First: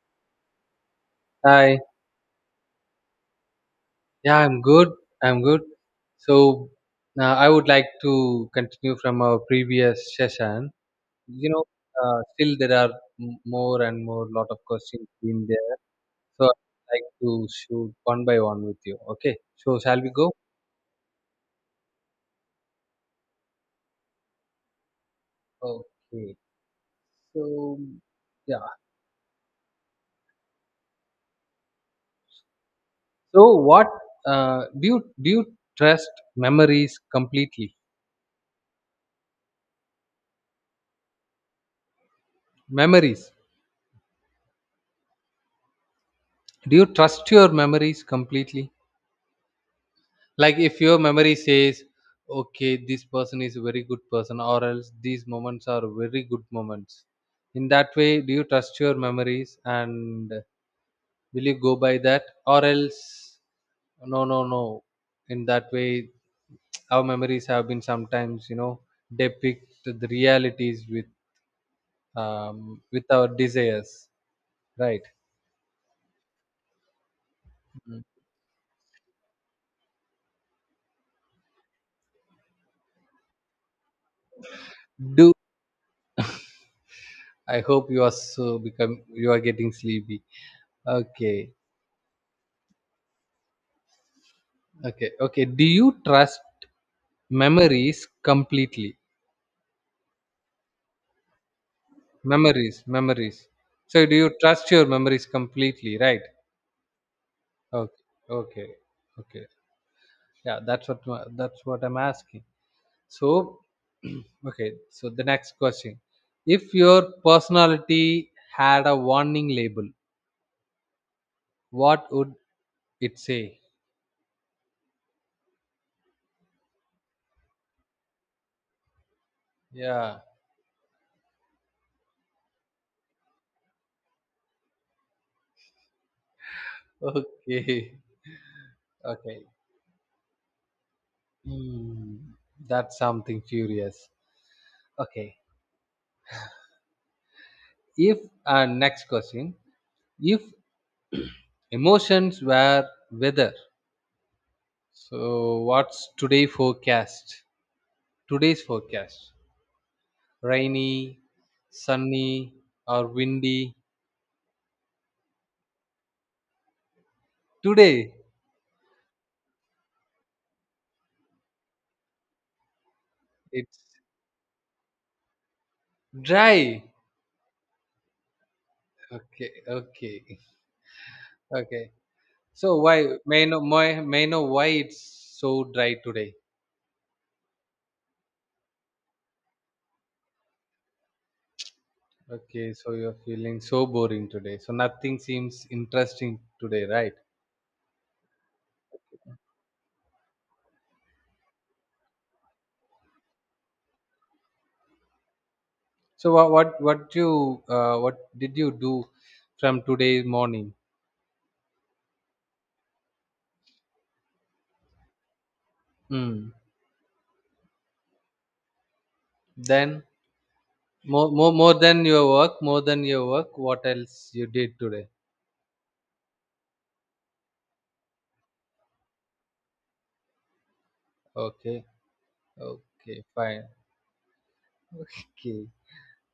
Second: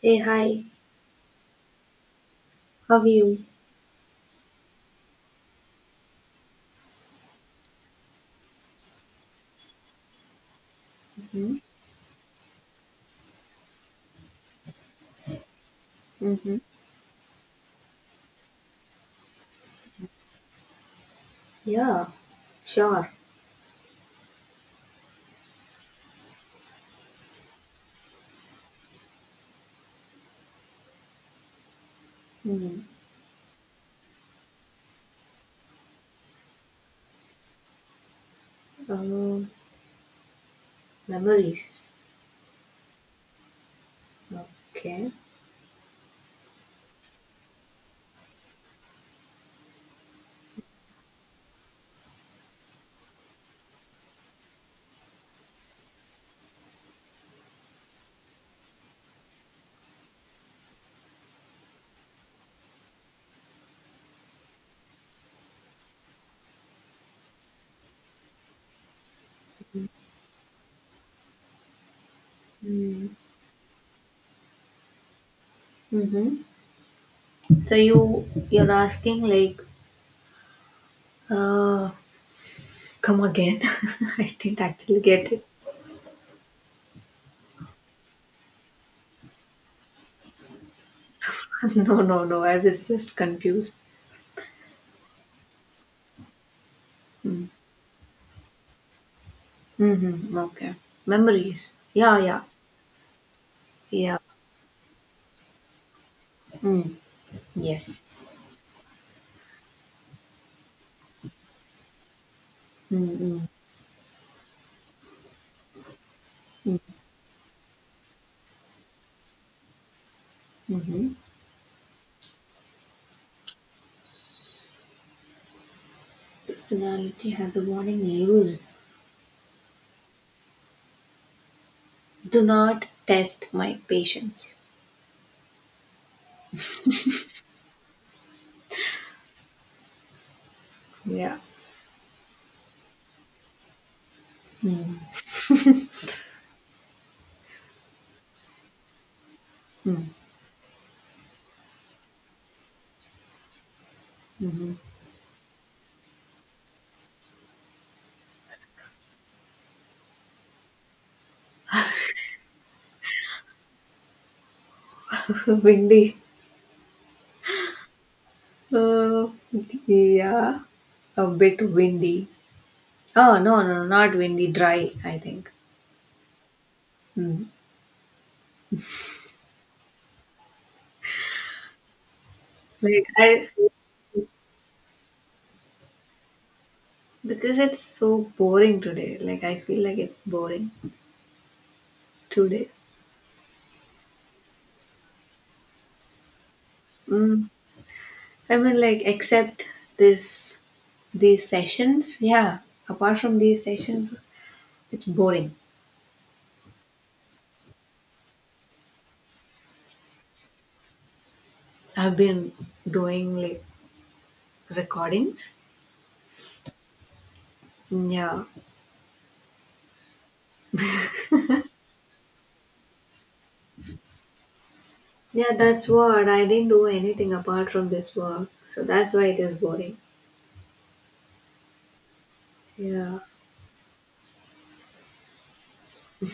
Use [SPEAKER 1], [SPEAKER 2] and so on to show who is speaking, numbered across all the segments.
[SPEAKER 1] Hey, hi,
[SPEAKER 2] Hi.
[SPEAKER 1] how are you?
[SPEAKER 2] Yeah, I'm good. I'm good. So I would like to continue from our previous session. You
[SPEAKER 1] Mm-hmm.
[SPEAKER 2] know, Still there are more and more lot of questions in there. So
[SPEAKER 1] Mm-hmm.
[SPEAKER 2] I'd like to shoot one by one with you. Okay. So shall we go?
[SPEAKER 1] Yeah, sure.
[SPEAKER 2] Okay. So yeah.
[SPEAKER 1] Mm-hmm.
[SPEAKER 2] So what do you trust memories completely?
[SPEAKER 1] Uh, memories.
[SPEAKER 2] Memories.
[SPEAKER 1] Okay.
[SPEAKER 2] Do you trust your memories completely? Like if your memory says, okay, this person is a very good person, or else these moments are very good moments. In that way, do you trust your memories and will you go by that, or else no, no, no. In that way, our memories have been sometimes, depict the realities with
[SPEAKER 1] Mm.
[SPEAKER 2] our desires, right?
[SPEAKER 1] Mm-hmm. So
[SPEAKER 2] Mm.
[SPEAKER 1] you're asking like, uh, come again? I didn't actually get
[SPEAKER 2] Do
[SPEAKER 1] it.
[SPEAKER 2] I hope you are so become you are getting sleepy? Okay.
[SPEAKER 1] No, no, no. I was just confused.
[SPEAKER 2] Okay, okay. Do you trust
[SPEAKER 1] Mm.
[SPEAKER 2] memories completely?
[SPEAKER 1] Mm-hmm. Okay. Memories. Yeah, yeah,
[SPEAKER 2] Memories, memories. So do
[SPEAKER 1] yeah.
[SPEAKER 2] you trust your memories completely, right?
[SPEAKER 1] Mm.
[SPEAKER 2] Okay,
[SPEAKER 1] Yes.
[SPEAKER 2] okay, okay. Yeah, that's what I'm asking.
[SPEAKER 1] Mm-hmm.
[SPEAKER 2] So, okay. So the next question: if your personality had a warning label,
[SPEAKER 1] Mm-hmm.
[SPEAKER 2] what would it say?
[SPEAKER 1] Personality has a warning label.
[SPEAKER 2] Yeah.
[SPEAKER 1] Do not test my patience.
[SPEAKER 2] Okay. Okay.
[SPEAKER 1] Yeah.
[SPEAKER 2] Hmm. That's something furious.
[SPEAKER 1] Mm,
[SPEAKER 2] Okay. If next question,
[SPEAKER 1] mm,
[SPEAKER 2] if emotions were weather,
[SPEAKER 1] mhm.
[SPEAKER 2] so what's today forecast, today's forecast, rainy, sunny, or windy
[SPEAKER 1] Windy.
[SPEAKER 2] today?
[SPEAKER 1] Oh, yeah. A bit windy. Oh, no, no,
[SPEAKER 2] It's
[SPEAKER 1] no, not windy, dry, I think.
[SPEAKER 2] dry.
[SPEAKER 1] Mm.
[SPEAKER 2] Okay, okay, okay. So
[SPEAKER 1] Like
[SPEAKER 2] why, may I
[SPEAKER 1] I
[SPEAKER 2] know, may I know why it's so dry today?
[SPEAKER 1] because it's so boring today. Like I feel like it's boring today.
[SPEAKER 2] Okay, so you're feeling so boring today, so nothing seems interesting today, right?
[SPEAKER 1] Mm. I mean like except this these sessions, yeah. Apart from these sessions, it's boring.
[SPEAKER 2] So what you what did you do from today morning?
[SPEAKER 1] I've been doing like recordings.
[SPEAKER 2] Mm.
[SPEAKER 1] Yeah.
[SPEAKER 2] Then more than your work, more than your work, what else you did today?
[SPEAKER 1] Yeah, that's what. I didn't do anything apart from this work. So that's why it is boring.
[SPEAKER 2] Okay.
[SPEAKER 1] Yeah.
[SPEAKER 2] Okay, fine. Okay.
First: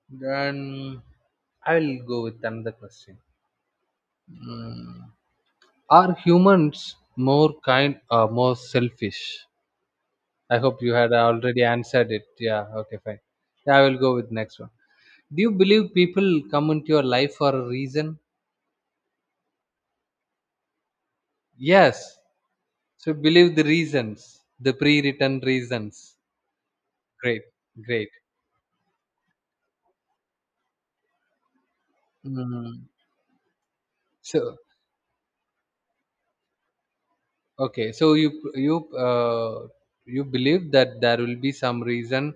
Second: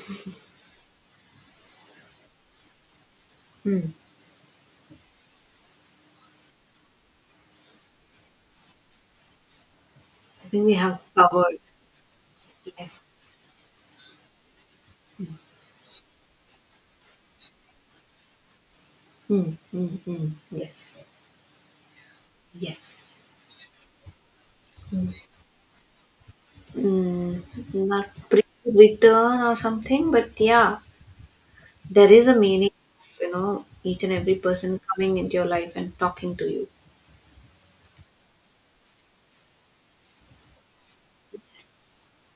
[SPEAKER 2] Then I will go with another question.
[SPEAKER 1] Hmm.
[SPEAKER 2] Mm. Are humans more kind or more selfish?
[SPEAKER 1] I
[SPEAKER 2] I
[SPEAKER 1] think we
[SPEAKER 2] hope you
[SPEAKER 1] have
[SPEAKER 2] had
[SPEAKER 1] covered.
[SPEAKER 2] already answered it. Yeah, okay,
[SPEAKER 1] Yes.
[SPEAKER 2] fine. Yeah, I will go with next one. Do you believe people come into your life for a reason?
[SPEAKER 1] Hmm. Hmm. Hmm. Yes.
[SPEAKER 2] Yes. So
[SPEAKER 1] Yes.
[SPEAKER 2] believe the reasons, the pre-written reasons. Great,
[SPEAKER 1] Mm, Not
[SPEAKER 2] great.
[SPEAKER 1] pre return or something, but yeah, there is a meaning
[SPEAKER 2] Mm.
[SPEAKER 1] of, you know, each and every
[SPEAKER 2] So,
[SPEAKER 1] person coming into your life and talking to you.
[SPEAKER 2] okay, so you believe that there will be some reason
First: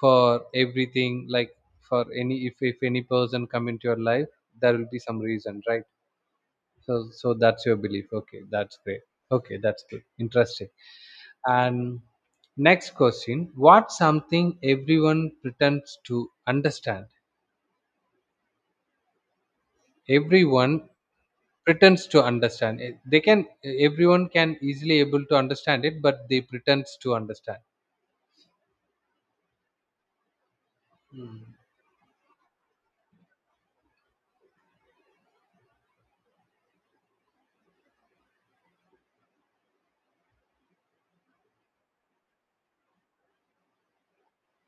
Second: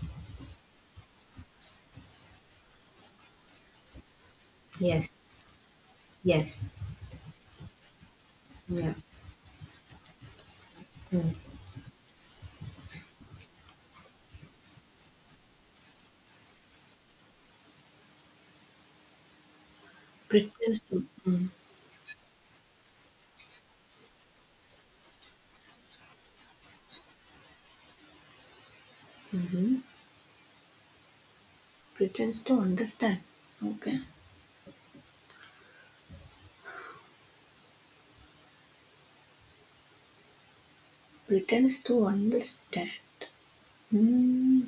[SPEAKER 2] for everything, like for any, if any person come into your life, there will be
[SPEAKER 1] Yes.
[SPEAKER 2] some reason, right?
[SPEAKER 1] Yes.
[SPEAKER 2] So so that's your belief. Okay, that's
[SPEAKER 1] Yeah.
[SPEAKER 2] great. Okay, that's good. Interesting.
[SPEAKER 1] Mm.
[SPEAKER 2] And next question: what something everyone pretends to understand?
[SPEAKER 1] Pretends
[SPEAKER 2] Everyone
[SPEAKER 1] to mm,
[SPEAKER 2] pretends to understand it. They can, everyone can easily able to understand it but they pretends to understand.
[SPEAKER 1] mhm. pretends to understand. Okay. Pretends to understand. Hmm.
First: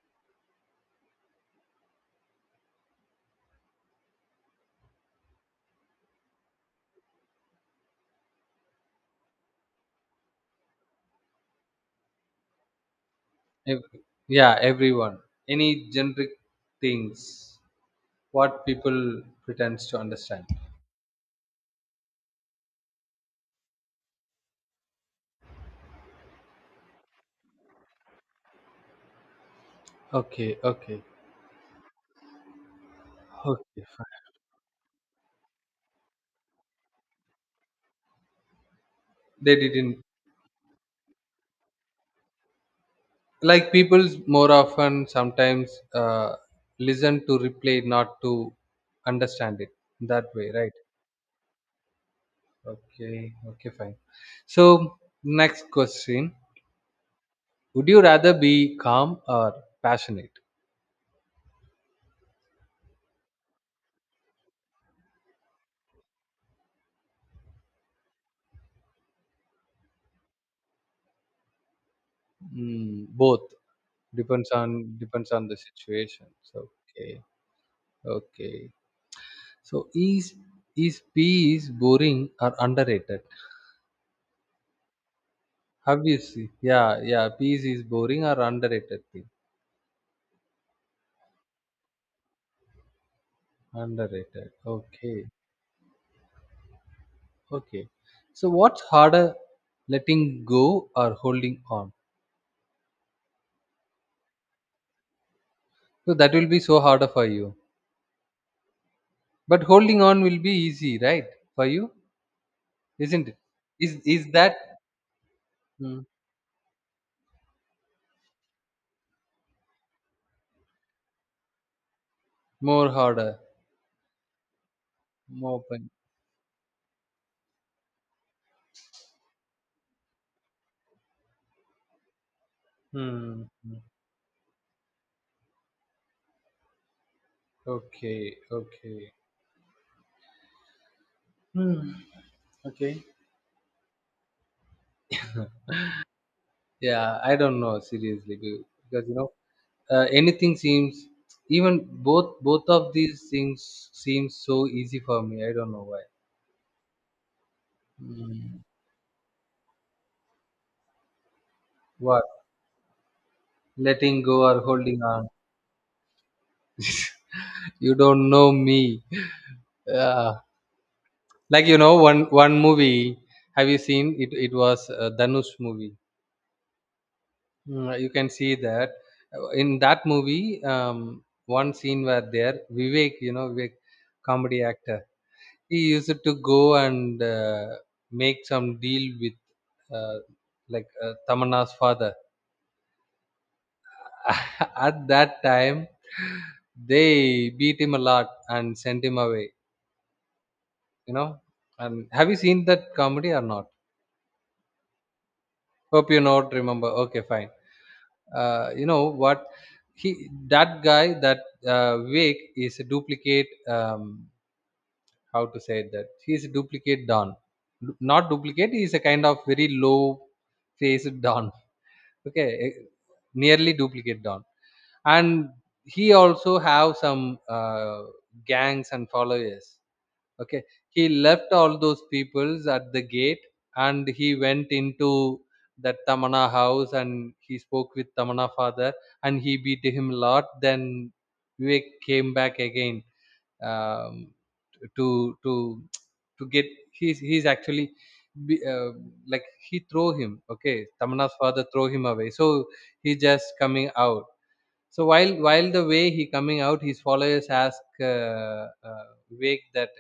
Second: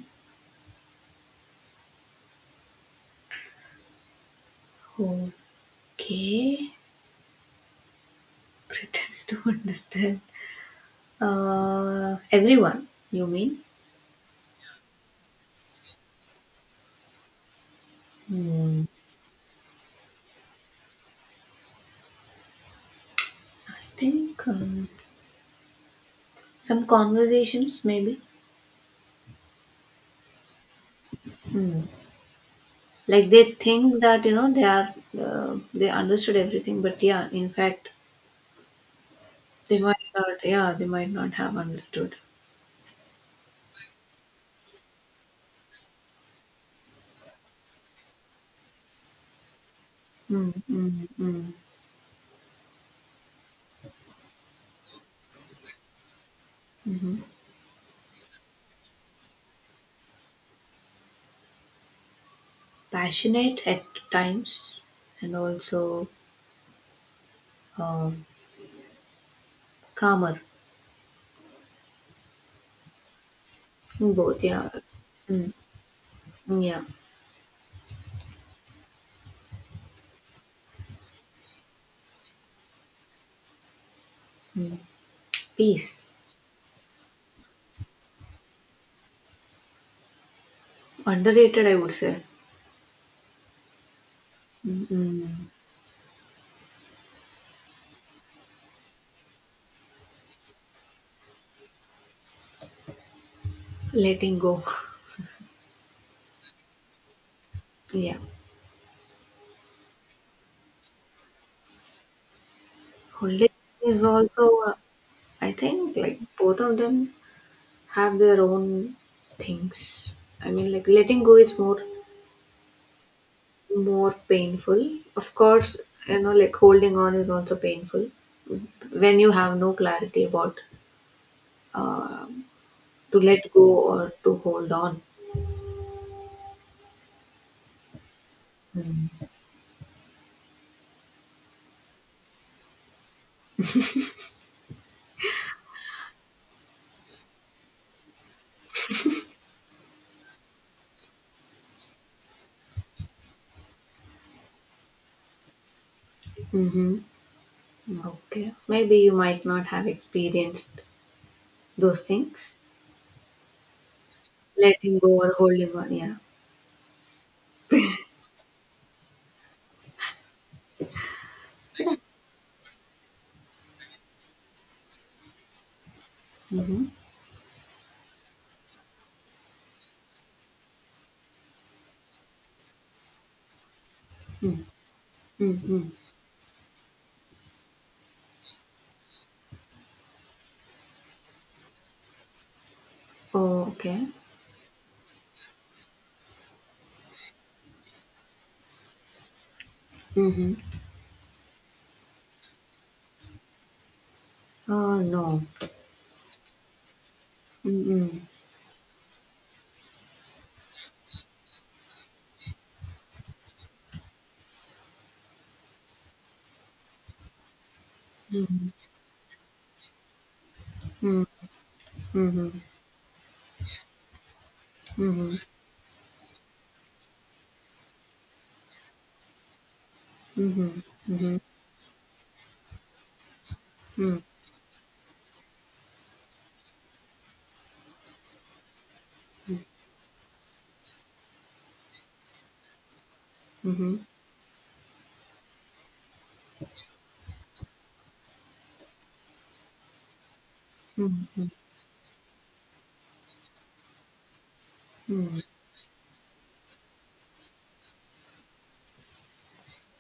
[SPEAKER 1] Okay. Pretends to understand. Everyone. You mean?
[SPEAKER 2] Yeah, everyone, any generic things, what
[SPEAKER 1] Hmm.
[SPEAKER 2] people pretends to understand.
[SPEAKER 1] I think some conversations maybe.
[SPEAKER 2] Okay, okay,
[SPEAKER 1] Hmm. Like they
[SPEAKER 2] okay,
[SPEAKER 1] think
[SPEAKER 2] fine.
[SPEAKER 1] that you know they are they understood everything, but yeah, in fact,
[SPEAKER 2] They
[SPEAKER 1] they might
[SPEAKER 2] didn't,
[SPEAKER 1] not. Yeah, they might not have understood.
[SPEAKER 2] like people more often sometimes listen to replay not to understand it, that way,
[SPEAKER 1] Mm,
[SPEAKER 2] right?
[SPEAKER 1] mm, mm,
[SPEAKER 2] Okay, okay, fine. So next question:
[SPEAKER 1] mhm.
[SPEAKER 2] would you rather be calm or passionate?
[SPEAKER 1] Passionate at times and also um, calmer.
[SPEAKER 2] Mm, both.
[SPEAKER 1] Both, yeah.
[SPEAKER 2] Depends on
[SPEAKER 1] Mm,
[SPEAKER 2] the situation. So
[SPEAKER 1] yeah.
[SPEAKER 2] okay, okay. So is peace boring or underrated?
[SPEAKER 1] Mm. Peace.
[SPEAKER 2] Obviously, yeah, yeah. Peace is boring or underrated thing.
[SPEAKER 1] Underrated, I would say.
[SPEAKER 2] Underrated.
[SPEAKER 1] Mm,
[SPEAKER 2] Okay,
[SPEAKER 1] mm.
[SPEAKER 2] okay. So what's harder, letting go or holding on?
[SPEAKER 1] Letting go.
[SPEAKER 2] So that will be so harder for you.
[SPEAKER 1] Yeah.
[SPEAKER 2] But holding on will be easy, right? For you, isn't it?
[SPEAKER 1] Holding
[SPEAKER 2] Is
[SPEAKER 1] is
[SPEAKER 2] is that?
[SPEAKER 1] also, I think,
[SPEAKER 2] Hmm.
[SPEAKER 1] like both of them have their own things. I mean, like letting go is
[SPEAKER 2] More harder.
[SPEAKER 1] more painful. Of
[SPEAKER 2] More
[SPEAKER 1] course,
[SPEAKER 2] pain.
[SPEAKER 1] you know, like holding on is also painful when you have no clarity about uh, to
[SPEAKER 2] Hmm.
[SPEAKER 1] let go
[SPEAKER 2] Hmm.
[SPEAKER 1] or to hold on.
[SPEAKER 2] Okay. Okay. Hmm. Okay. Yeah, I don't know seriously because anything seems, even both of these things seem so easy for me. I don't know why.
[SPEAKER 1] Mm-hmm. Okay.
[SPEAKER 2] Hmm.
[SPEAKER 1] Maybe you might not have experienced those
[SPEAKER 2] What,
[SPEAKER 1] things.
[SPEAKER 2] letting go or
[SPEAKER 1] Letting
[SPEAKER 2] holding
[SPEAKER 1] go
[SPEAKER 2] on?
[SPEAKER 1] or holding on. Yeah.
[SPEAKER 2] You don't know me. Uh, like you know, one movie. Have you seen it? It was Danush movie.
[SPEAKER 1] Mm-hmm.
[SPEAKER 2] Mm, you can see that. In that movie, one scene where there Vivek, you know, Vivek, comedy actor, he
[SPEAKER 1] Mm-hmm.
[SPEAKER 2] used to go and make some deal with uh, like Tamanna's father.
[SPEAKER 1] Oh, okay.
[SPEAKER 2] At that time they beat him a lot and sent him away,
[SPEAKER 1] Mm-hmm.
[SPEAKER 2] you know. And have you seen that comedy or not?
[SPEAKER 1] Oh, no.
[SPEAKER 2] Hope you not remember. Okay, fine.
[SPEAKER 1] Mm-hmm.
[SPEAKER 2] Uh, you know what, he, that guy, that, Wake is a duplicate. How to say that? He is a duplicate Don. Du- Not
[SPEAKER 1] Mm-hmm.
[SPEAKER 2] duplicate. He is a kind of very low faced Don. Okay,
[SPEAKER 1] Mm-hmm.
[SPEAKER 2] eh, nearly duplicate Don,
[SPEAKER 1] Mm-hmm.
[SPEAKER 2] and he also have some gangs and followers. Okay,
[SPEAKER 1] Mm-hmm. Mm-hmm.
[SPEAKER 2] he
[SPEAKER 1] Mm-hmm.
[SPEAKER 2] left all those peoples at the gate, and he went into that Tamana house, and he spoke with Tamana father, and he beat him a lot. Then Vivek came back again,
[SPEAKER 1] Mm-hmm.
[SPEAKER 2] um, to to get. He's actually be- uh, like he throw him. Okay, Tamana's
[SPEAKER 1] Mm-hmm.
[SPEAKER 2] father throw him away. So he just coming out. So while the way he coming out, his followers ask Vivek that,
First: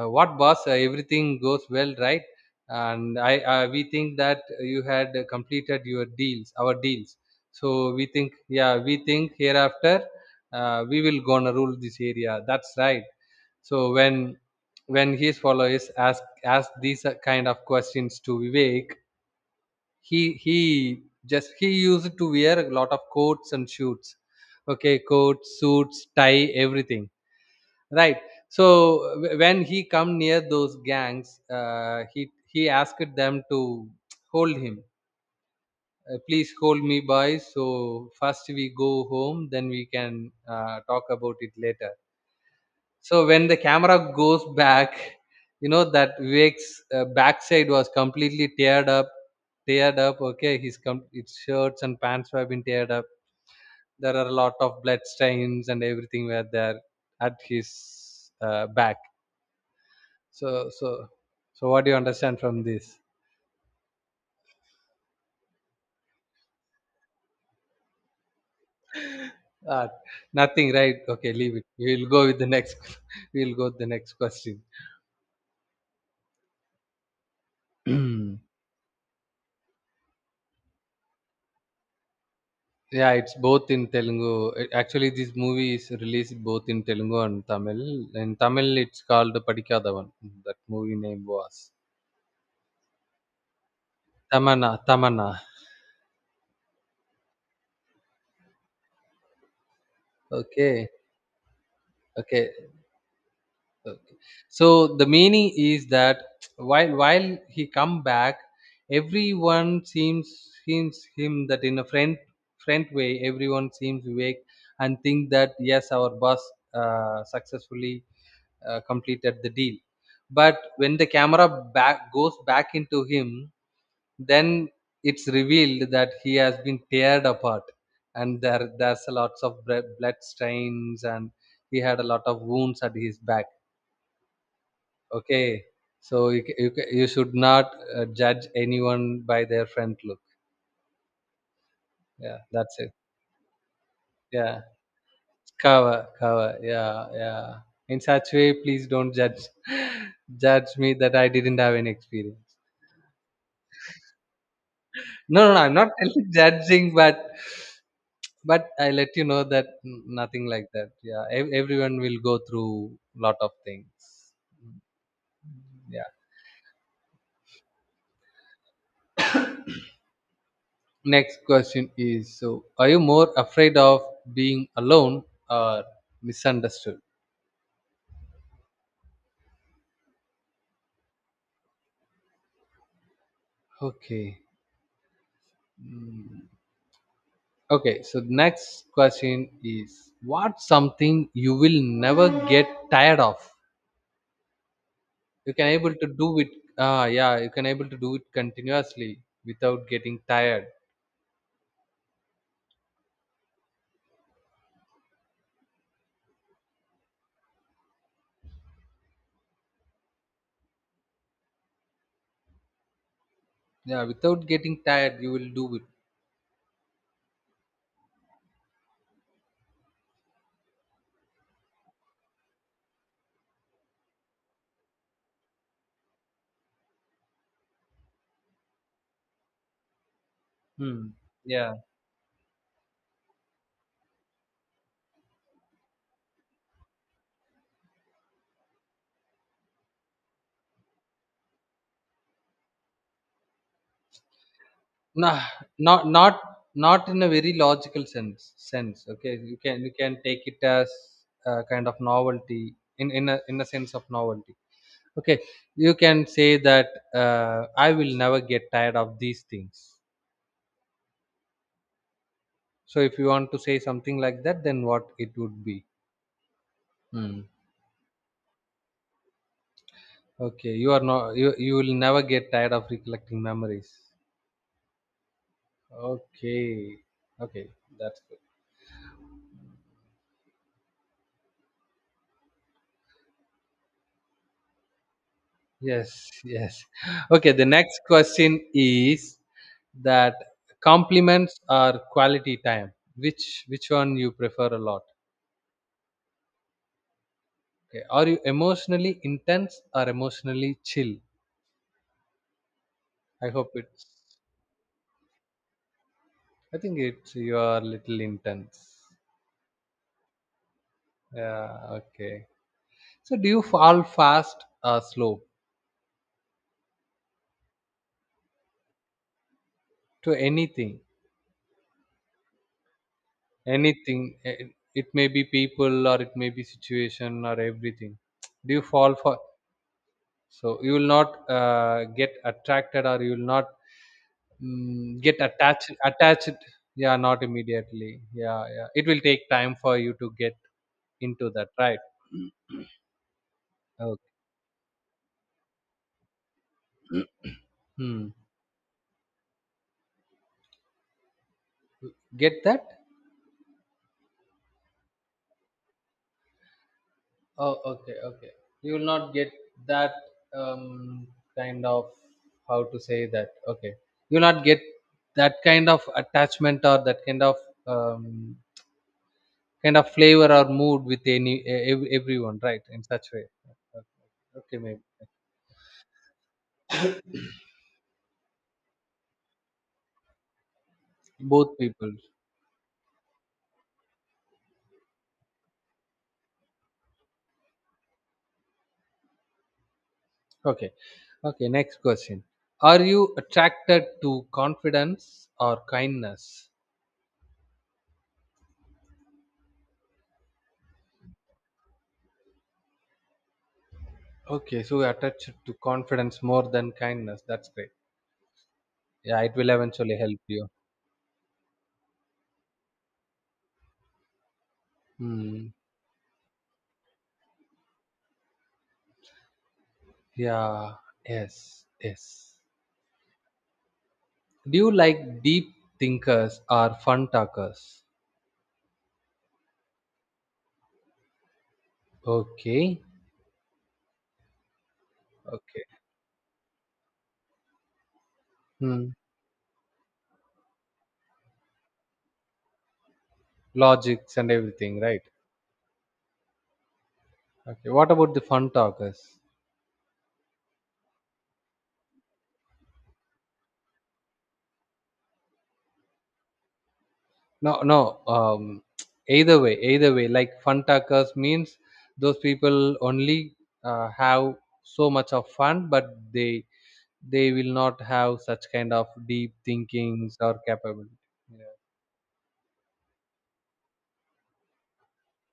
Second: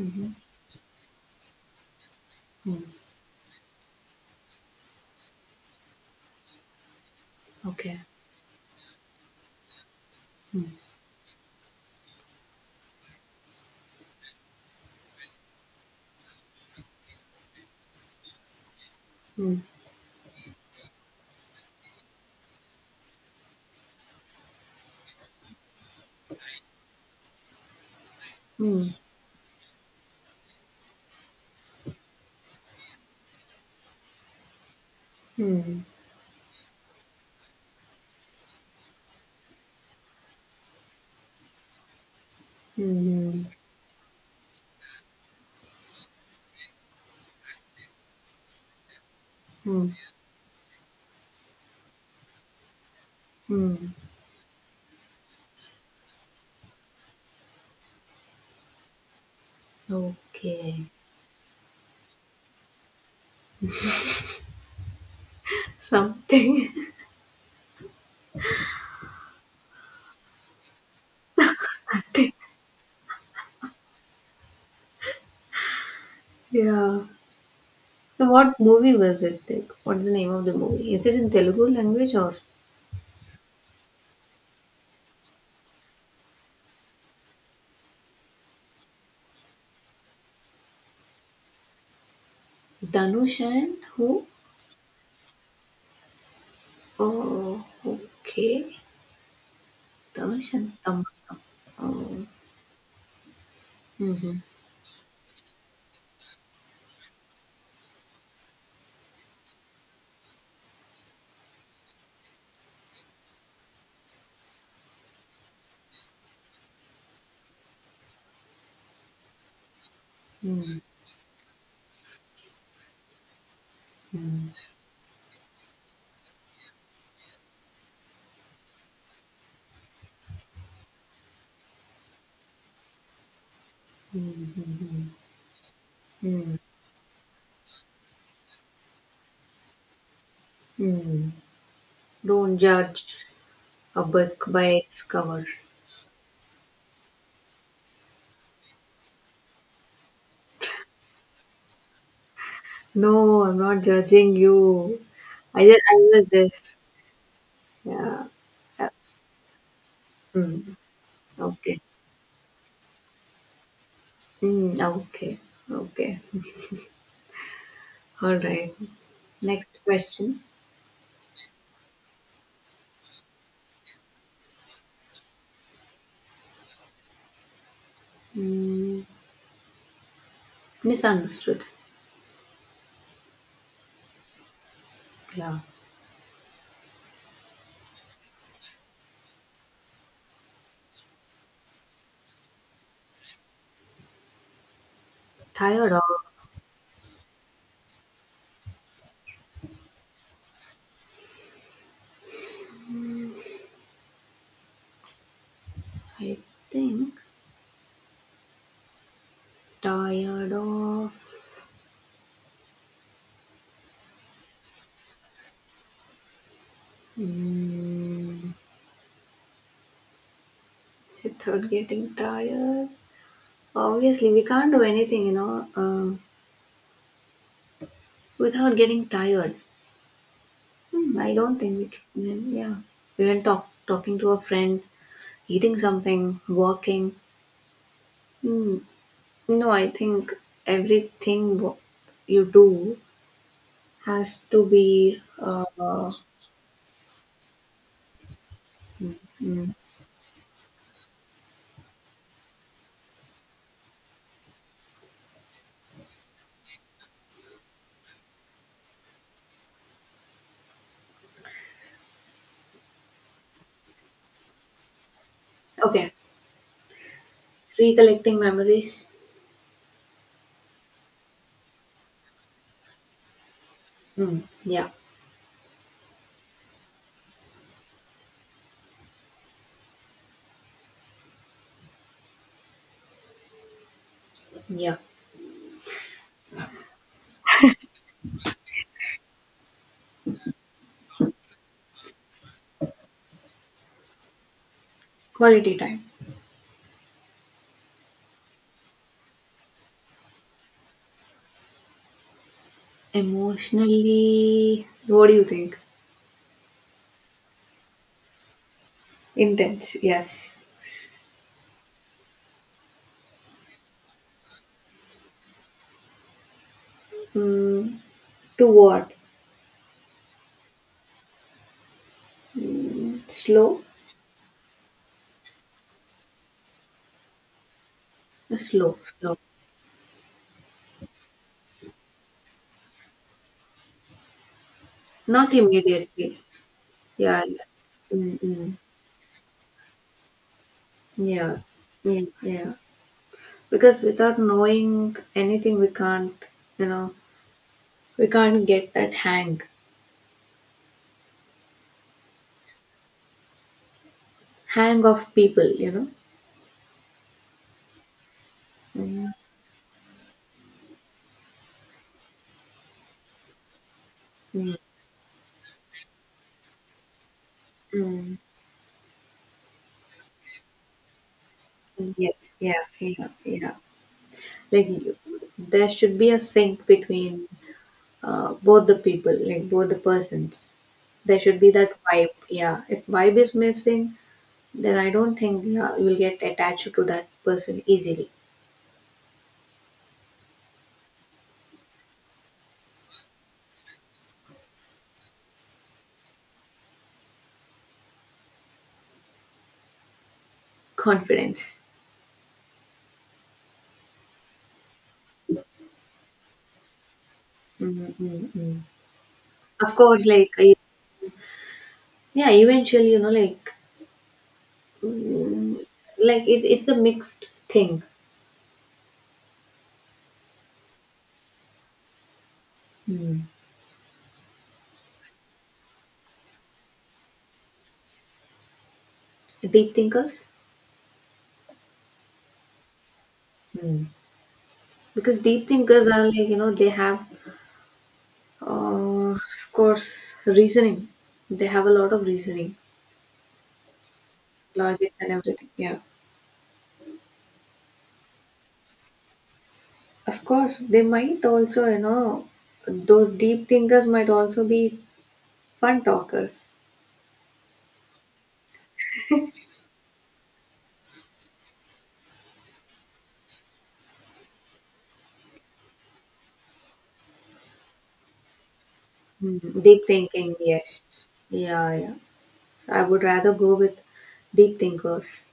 [SPEAKER 2] what boss, everything goes well, right?
[SPEAKER 1] Mm-hmm.
[SPEAKER 2] And I we think that you had completed your deals, our deals, so
[SPEAKER 1] Okay.
[SPEAKER 2] we think, yeah, we think hereafter, we will gonna rule this area, that's right. So when his followers ask, these kind of questions to Vivek,
[SPEAKER 1] Mm-hmm.
[SPEAKER 2] he just, he used to wear a lot of coats and suits, okay, coats, suits, tie, everything, right? So
[SPEAKER 1] Mm-hmm.
[SPEAKER 2] when he come near those gangs, he asked them to hold him.
[SPEAKER 1] Mm-hmm.
[SPEAKER 2] Uh, please hold me boys, so first we go home then we can, talk about it later. So
[SPEAKER 1] Mm-hmm.
[SPEAKER 2] when the camera goes back, you know that Vivek's, backside was completely teared up, teared up, okay, his its shirts and pants were been teared up,
[SPEAKER 1] Mm-hmm.
[SPEAKER 2] there are a lot of blood stains and everything were there at his, back. So,
[SPEAKER 1] Okay.
[SPEAKER 2] so, so, what do you understand from this?
[SPEAKER 1] Something.
[SPEAKER 2] Uh, nothing, right? Okay, leave it. We'll go with the next. We'll go with the next question.
[SPEAKER 1] Yeah. So
[SPEAKER 2] Yeah,
[SPEAKER 1] what movie was it? Like, what's the name of the movie? Is it in Telugu language or
[SPEAKER 2] it's both in Telugu. Actually, this movie is released both in Telugu and Tamil. In Tamil, it's called Padikadavan. That movie name was
[SPEAKER 1] Dhanush and who?
[SPEAKER 2] Tamana. Tamana.
[SPEAKER 1] Oh, okay. Dhanush and
[SPEAKER 2] Okay,
[SPEAKER 1] Tamara. Oh.
[SPEAKER 2] okay.
[SPEAKER 1] Mm-hmm.
[SPEAKER 2] So the meaning is that while he come back, everyone seems him that in a friend way, everyone seems awake and think that yes, our boss, successfully, completed the deal, but
[SPEAKER 1] Mm-hmm.
[SPEAKER 2] when the camera back goes back into him, then it's revealed that he has been teared apart and there's a lots of blood stains and he had a lot of wounds at his back.
[SPEAKER 1] Mm-hmm.
[SPEAKER 2] Okay, so you you should not judge anyone by their front look.
[SPEAKER 1] Mm-hmm.
[SPEAKER 2] Yeah,
[SPEAKER 1] Don't
[SPEAKER 2] that's it.
[SPEAKER 1] judge a book
[SPEAKER 2] Yeah,
[SPEAKER 1] by its cover.
[SPEAKER 2] cover, cover. Yeah, yeah. In such way, please don't judge, judge me that I didn't have any experience.
[SPEAKER 1] No, I'm not judging you.
[SPEAKER 2] No, no, no, I'm not
[SPEAKER 1] I was this.
[SPEAKER 2] judging,
[SPEAKER 1] Yeah.
[SPEAKER 2] but
[SPEAKER 1] Yeah.
[SPEAKER 2] I let you know that mm, nothing like
[SPEAKER 1] Mm.
[SPEAKER 2] that. Yeah,
[SPEAKER 1] Okay.
[SPEAKER 2] everyone will go through lot of things.
[SPEAKER 1] Mm. Okay.
[SPEAKER 2] Yeah.
[SPEAKER 1] Okay. All right. Next question.
[SPEAKER 2] Next question is: so, are you more afraid of being alone or misunderstood?
[SPEAKER 1] Mm, misunderstood.
[SPEAKER 2] Okay.
[SPEAKER 1] Yeah.
[SPEAKER 2] Okay. So next question is, what's something you will never get tired of? You can
[SPEAKER 1] Tired
[SPEAKER 2] able
[SPEAKER 1] of,
[SPEAKER 2] to do it. Yeah, you can able to do it continuously without getting tired.
[SPEAKER 1] I think, tired of.
[SPEAKER 2] Yeah, without getting tired, you will do it.
[SPEAKER 1] Mm, without getting tired. Obviously, we can't do anything, you know, without getting tired.
[SPEAKER 2] Hmm.
[SPEAKER 1] Hmm, I don't
[SPEAKER 2] Yeah.
[SPEAKER 1] think we can. Yeah. Even talking to a friend, eating something, walking. Hmm. No, I think everything wo- you do has to be.
[SPEAKER 2] Nah, not not not in a very logical sense. Sense. Okay. You
[SPEAKER 1] Mm,
[SPEAKER 2] can, you can take it as a kind of novelty, in a sense of novelty, okay, you can say that, uh, I will never get tired of these things. So if you want to say something like that, then what it would be?
[SPEAKER 1] okay.
[SPEAKER 2] Hmm.
[SPEAKER 1] Recollecting memories.
[SPEAKER 2] Okay, you are not, you, you will never get tired of recollecting memories.
[SPEAKER 1] Mm. Yeah.
[SPEAKER 2] Okay, okay, that's good.
[SPEAKER 1] Yeah.
[SPEAKER 2] Yes, yes. Okay, the next question is that, compliments or quality time, which one you prefer a lot?
[SPEAKER 1] Quality time.
[SPEAKER 2] Okay, are you emotionally intense or emotionally chill? I hope it's,
[SPEAKER 1] Emotionally, what do you think?
[SPEAKER 2] I think it's, you are little intense.
[SPEAKER 1] Intense, yes.
[SPEAKER 2] Yeah, okay. So do you fall fast or slow
[SPEAKER 1] Mm. To what?
[SPEAKER 2] to anything?
[SPEAKER 1] Slow?
[SPEAKER 2] Anything. Eh, it may be people or it may be situation or everything. Do you
[SPEAKER 1] Slow,
[SPEAKER 2] fall
[SPEAKER 1] slow.
[SPEAKER 2] for? So you will not get attracted or you will not, mm, get
[SPEAKER 1] Not
[SPEAKER 2] attached.
[SPEAKER 1] immediately.
[SPEAKER 2] Attached. Yeah, not
[SPEAKER 1] Yeah.
[SPEAKER 2] immediately. Yeah,
[SPEAKER 1] Mm-mm.
[SPEAKER 2] yeah. It will take time for you to get into
[SPEAKER 1] Yeah.
[SPEAKER 2] that, right?
[SPEAKER 1] Yeah, yeah. Because
[SPEAKER 2] Okay.
[SPEAKER 1] without knowing anything, we can't, you know, we
[SPEAKER 2] Hmm.
[SPEAKER 1] can't get that hang,
[SPEAKER 2] Get that?
[SPEAKER 1] hang of people, you know.
[SPEAKER 2] Oh, okay, okay. You will
[SPEAKER 1] Mm.
[SPEAKER 2] not get that, um, kind of, how to say that. Okay, you will not
[SPEAKER 1] Mm.
[SPEAKER 2] get that kind of attachment or that kind of,
[SPEAKER 1] Mm.
[SPEAKER 2] um, kind of flavor or mood with any
[SPEAKER 1] Yes,
[SPEAKER 2] everyone,
[SPEAKER 1] yeah,
[SPEAKER 2] right? In such
[SPEAKER 1] yeah,
[SPEAKER 2] way.
[SPEAKER 1] yeah.
[SPEAKER 2] Okay, okay,
[SPEAKER 1] Like
[SPEAKER 2] maybe
[SPEAKER 1] you, there should be a sync between both the people like both the persons, there should be
[SPEAKER 2] both
[SPEAKER 1] that
[SPEAKER 2] people.
[SPEAKER 1] vibe. Yeah, if vibe is missing, then I don't think, yeah, you'll get attached to that person easily.
[SPEAKER 2] Okay, okay. Next question: are you attracted to confidence or kindness?
[SPEAKER 1] Confidence.
[SPEAKER 2] Okay, so you attached to confidence more than kindness. That's great.
[SPEAKER 1] Mm-hmm. Mm-hmm.
[SPEAKER 2] Yeah, it will
[SPEAKER 1] Of
[SPEAKER 2] eventually
[SPEAKER 1] course,
[SPEAKER 2] help you.
[SPEAKER 1] yeah, eventually, you know, like
[SPEAKER 2] Hmm.
[SPEAKER 1] mm, like it, it's a mixed thing.
[SPEAKER 2] Yeah. Yes. Yes.
[SPEAKER 1] Mm.
[SPEAKER 2] Do you like deep thinkers or fun talkers?
[SPEAKER 1] Deep thinkers,
[SPEAKER 2] Okay.
[SPEAKER 1] mm. Because deep
[SPEAKER 2] Okay.
[SPEAKER 1] thinkers are like you know they have
[SPEAKER 2] Hmm.
[SPEAKER 1] Of course, reasoning. They have a lot of reasoning,
[SPEAKER 2] Logics and everything,
[SPEAKER 1] logics,
[SPEAKER 2] right?
[SPEAKER 1] and everything. Yeah.
[SPEAKER 2] Okay. What about the fun talkers?
[SPEAKER 1] Of course, they might also, you know, those deep thinkers might also be fun talkers.
[SPEAKER 2] No. No. Either way. Either way. Like fun talkers means those people only have so much of fun, but they will not have such kind of deep
[SPEAKER 1] Mm, deep
[SPEAKER 2] thinkings
[SPEAKER 1] thinking,
[SPEAKER 2] or
[SPEAKER 1] yes.
[SPEAKER 2] capability. Yeah.
[SPEAKER 1] Yeah, yeah. I would rather go with deep thinkers.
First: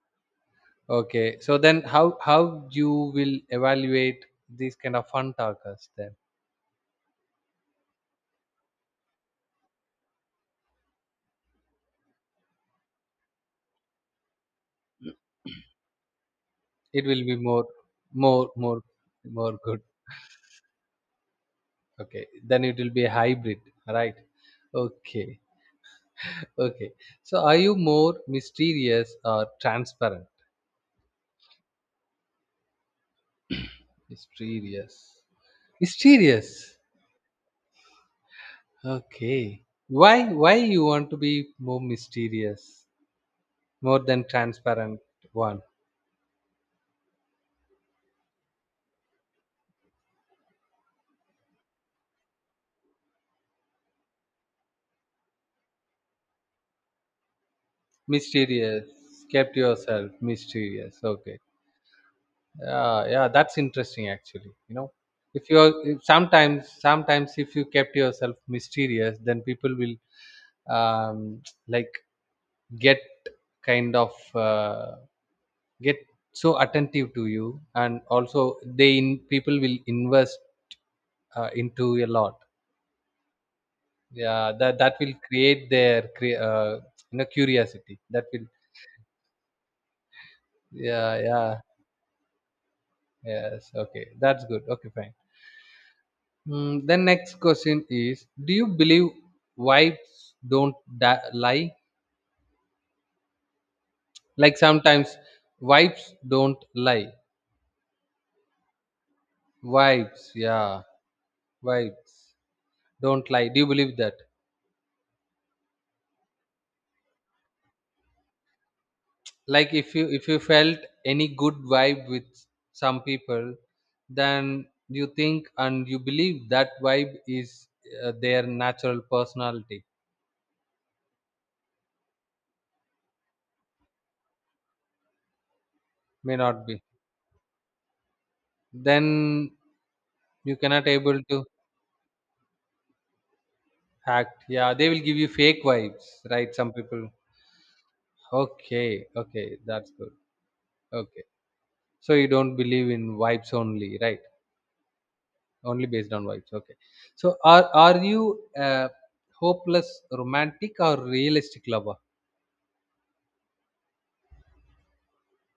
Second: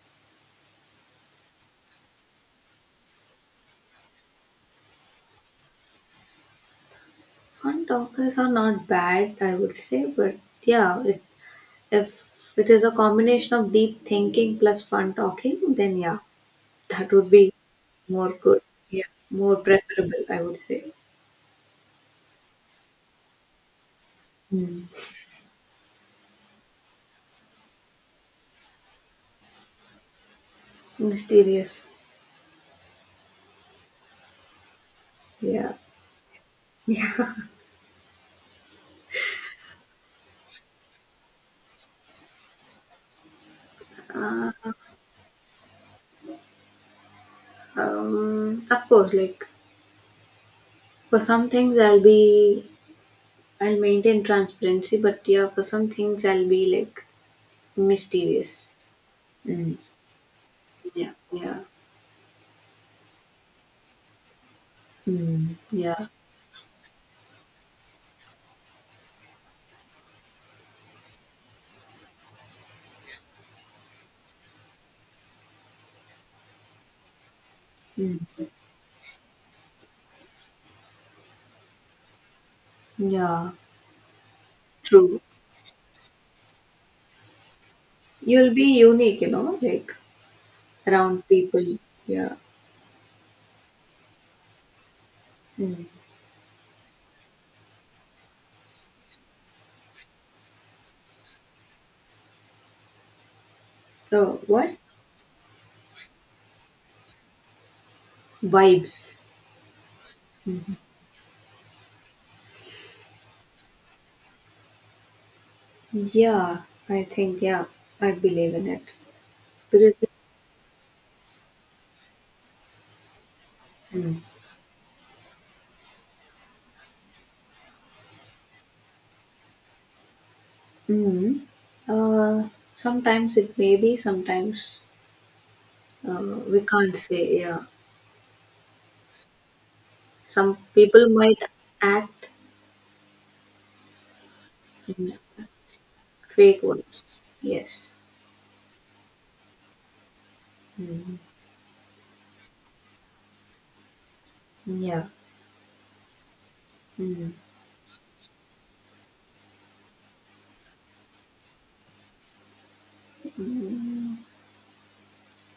[SPEAKER 2] Okay, so then how you will evaluate these kind of fun talkers? Then
[SPEAKER 1] Fun talkers are not bad, I would say, but yeah, it, if it is a combination of deep thinking plus fun talking, then yeah,
[SPEAKER 2] it
[SPEAKER 1] that
[SPEAKER 2] will
[SPEAKER 1] would
[SPEAKER 2] be
[SPEAKER 1] be more
[SPEAKER 2] more
[SPEAKER 1] good.
[SPEAKER 2] more
[SPEAKER 1] Yeah, more
[SPEAKER 2] more good.
[SPEAKER 1] preferable, I would say.
[SPEAKER 2] Okay, then it will be a hybrid, right?
[SPEAKER 1] Hmm.
[SPEAKER 2] Okay, okay. So are you more mysterious or transparent?
[SPEAKER 1] Mysterious.
[SPEAKER 2] Mysterious.
[SPEAKER 1] Yeah.
[SPEAKER 2] Mysterious. Okay. Why you want to be more mysterious, more than transparent one?
[SPEAKER 1] Of course, like for some things I'll be I'll maintain transparency, but yeah, for some things I'll be like mysterious.
[SPEAKER 2] Mysterious. Kept
[SPEAKER 1] Mm.
[SPEAKER 2] yourself mysterious.
[SPEAKER 1] Yeah,
[SPEAKER 2] Okay.
[SPEAKER 1] yeah,
[SPEAKER 2] Yeah, yeah, that's interesting actually. If
[SPEAKER 1] Mm.
[SPEAKER 2] you're if
[SPEAKER 1] yeah,
[SPEAKER 2] sometimes if you kept yourself mysterious, then people will um like get kind of get so attentive to you, and also
[SPEAKER 1] Mm.
[SPEAKER 2] they in people will invest into a lot.
[SPEAKER 1] yeah.
[SPEAKER 2] Yeah, that will
[SPEAKER 1] True.
[SPEAKER 2] create their curiosity that will
[SPEAKER 1] You'll be unique, you know, like
[SPEAKER 2] yeah,
[SPEAKER 1] around
[SPEAKER 2] yeah,
[SPEAKER 1] people. Yeah.
[SPEAKER 2] yes. Okay, that's good. Okay, fine.
[SPEAKER 1] Mm.
[SPEAKER 2] Mm, the next question is, do you believe wives don't lie?
[SPEAKER 1] So
[SPEAKER 2] Like
[SPEAKER 1] what?
[SPEAKER 2] sometimes wives don't lie.
[SPEAKER 1] Vibes.
[SPEAKER 2] Wives, yeah, wives don't lie. Do you believe that?
[SPEAKER 1] Yeah, I think, yeah, I believe in it.
[SPEAKER 2] Like, if
[SPEAKER 1] Because,
[SPEAKER 2] you if you felt any good vibe with some people,
[SPEAKER 1] mm,
[SPEAKER 2] then you think and you believe that vibe is their natural personality.
[SPEAKER 1] mm, uh, sometimes it may be, sometimes
[SPEAKER 2] May
[SPEAKER 1] we
[SPEAKER 2] not be.
[SPEAKER 1] can't say, yeah.
[SPEAKER 2] Then you
[SPEAKER 1] Some
[SPEAKER 2] cannot
[SPEAKER 1] people
[SPEAKER 2] able
[SPEAKER 1] might
[SPEAKER 2] to.
[SPEAKER 1] act
[SPEAKER 2] Fact. Yeah, they will
[SPEAKER 1] in
[SPEAKER 2] give you fake vibes, right?
[SPEAKER 1] fake
[SPEAKER 2] Some people.
[SPEAKER 1] ones. Yes.
[SPEAKER 2] Okay, okay, that's good.
[SPEAKER 1] Mm,
[SPEAKER 2] Okay. So you don't believe in vibes only, right?
[SPEAKER 1] yeah.
[SPEAKER 2] Only based on vibes. Okay. So
[SPEAKER 1] Mm,
[SPEAKER 2] are you a hopeless romantic or realistic lover?
[SPEAKER 1] mm.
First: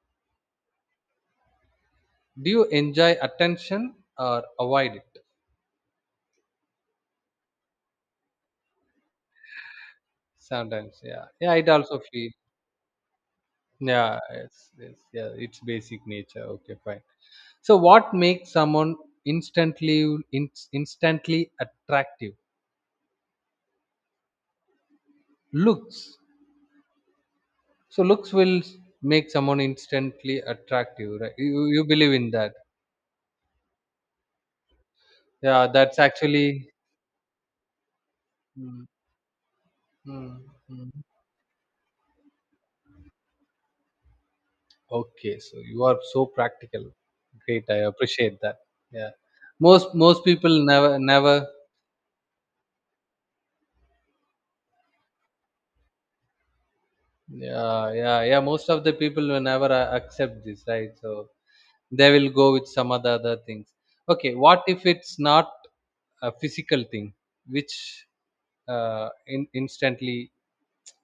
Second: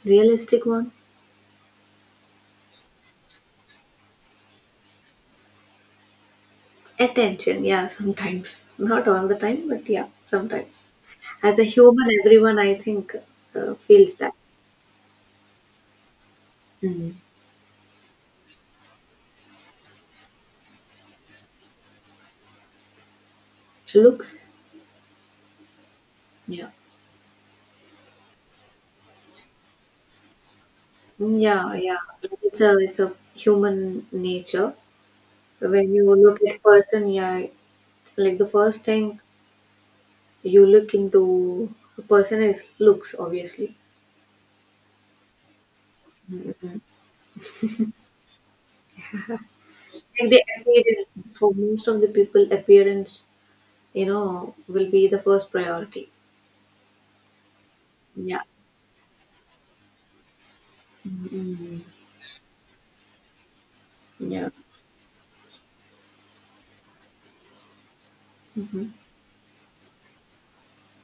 [SPEAKER 1] Realistic one?
[SPEAKER 2] Do you enjoy attention or avoid it?
[SPEAKER 1] Attention, yeah, sometimes. Not all the time, but yeah, sometimes.
[SPEAKER 2] Sometimes, yeah. Yeah,
[SPEAKER 1] As a
[SPEAKER 2] it also
[SPEAKER 1] human,
[SPEAKER 2] feels.
[SPEAKER 1] everyone, I think, feels
[SPEAKER 2] Yeah,
[SPEAKER 1] that.
[SPEAKER 2] yes, yes, yeah. It's basic nature. Okay, fine.
[SPEAKER 1] Mm.
[SPEAKER 2] So what makes someone instantly attractive?
[SPEAKER 1] Looks?
[SPEAKER 2] Looks.
[SPEAKER 1] Yeah.
[SPEAKER 2] So looks will make someone instantly attractive, right? You,
[SPEAKER 1] Yeah,
[SPEAKER 2] you
[SPEAKER 1] yeah.
[SPEAKER 2] believe in that.
[SPEAKER 1] It's a human nature.
[SPEAKER 2] Yeah,
[SPEAKER 1] When
[SPEAKER 2] that's
[SPEAKER 1] you look at
[SPEAKER 2] actually.
[SPEAKER 1] person, yeah, it's like the first
[SPEAKER 2] Mm,
[SPEAKER 1] thing
[SPEAKER 2] mm,
[SPEAKER 1] you
[SPEAKER 2] mm.
[SPEAKER 1] look into a person is looks, obviously.
[SPEAKER 2] Okay, so you are so
[SPEAKER 1] Mhm.
[SPEAKER 2] practical. Great, I appreciate that. Yeah, most
[SPEAKER 1] Like the
[SPEAKER 2] people never
[SPEAKER 1] appearance,
[SPEAKER 2] never.
[SPEAKER 1] for most of the people, appearance, you know, will be the first priority.
[SPEAKER 2] Yeah, yeah, yeah.
[SPEAKER 1] Yeah.
[SPEAKER 2] Most of the people will never accept this, right? So
[SPEAKER 1] Mm.
[SPEAKER 2] they will go with some other things. Okay,
[SPEAKER 1] Yeah.
[SPEAKER 2] what if it's not a physical thing, which
[SPEAKER 1] Mm-hmm.
[SPEAKER 2] instantly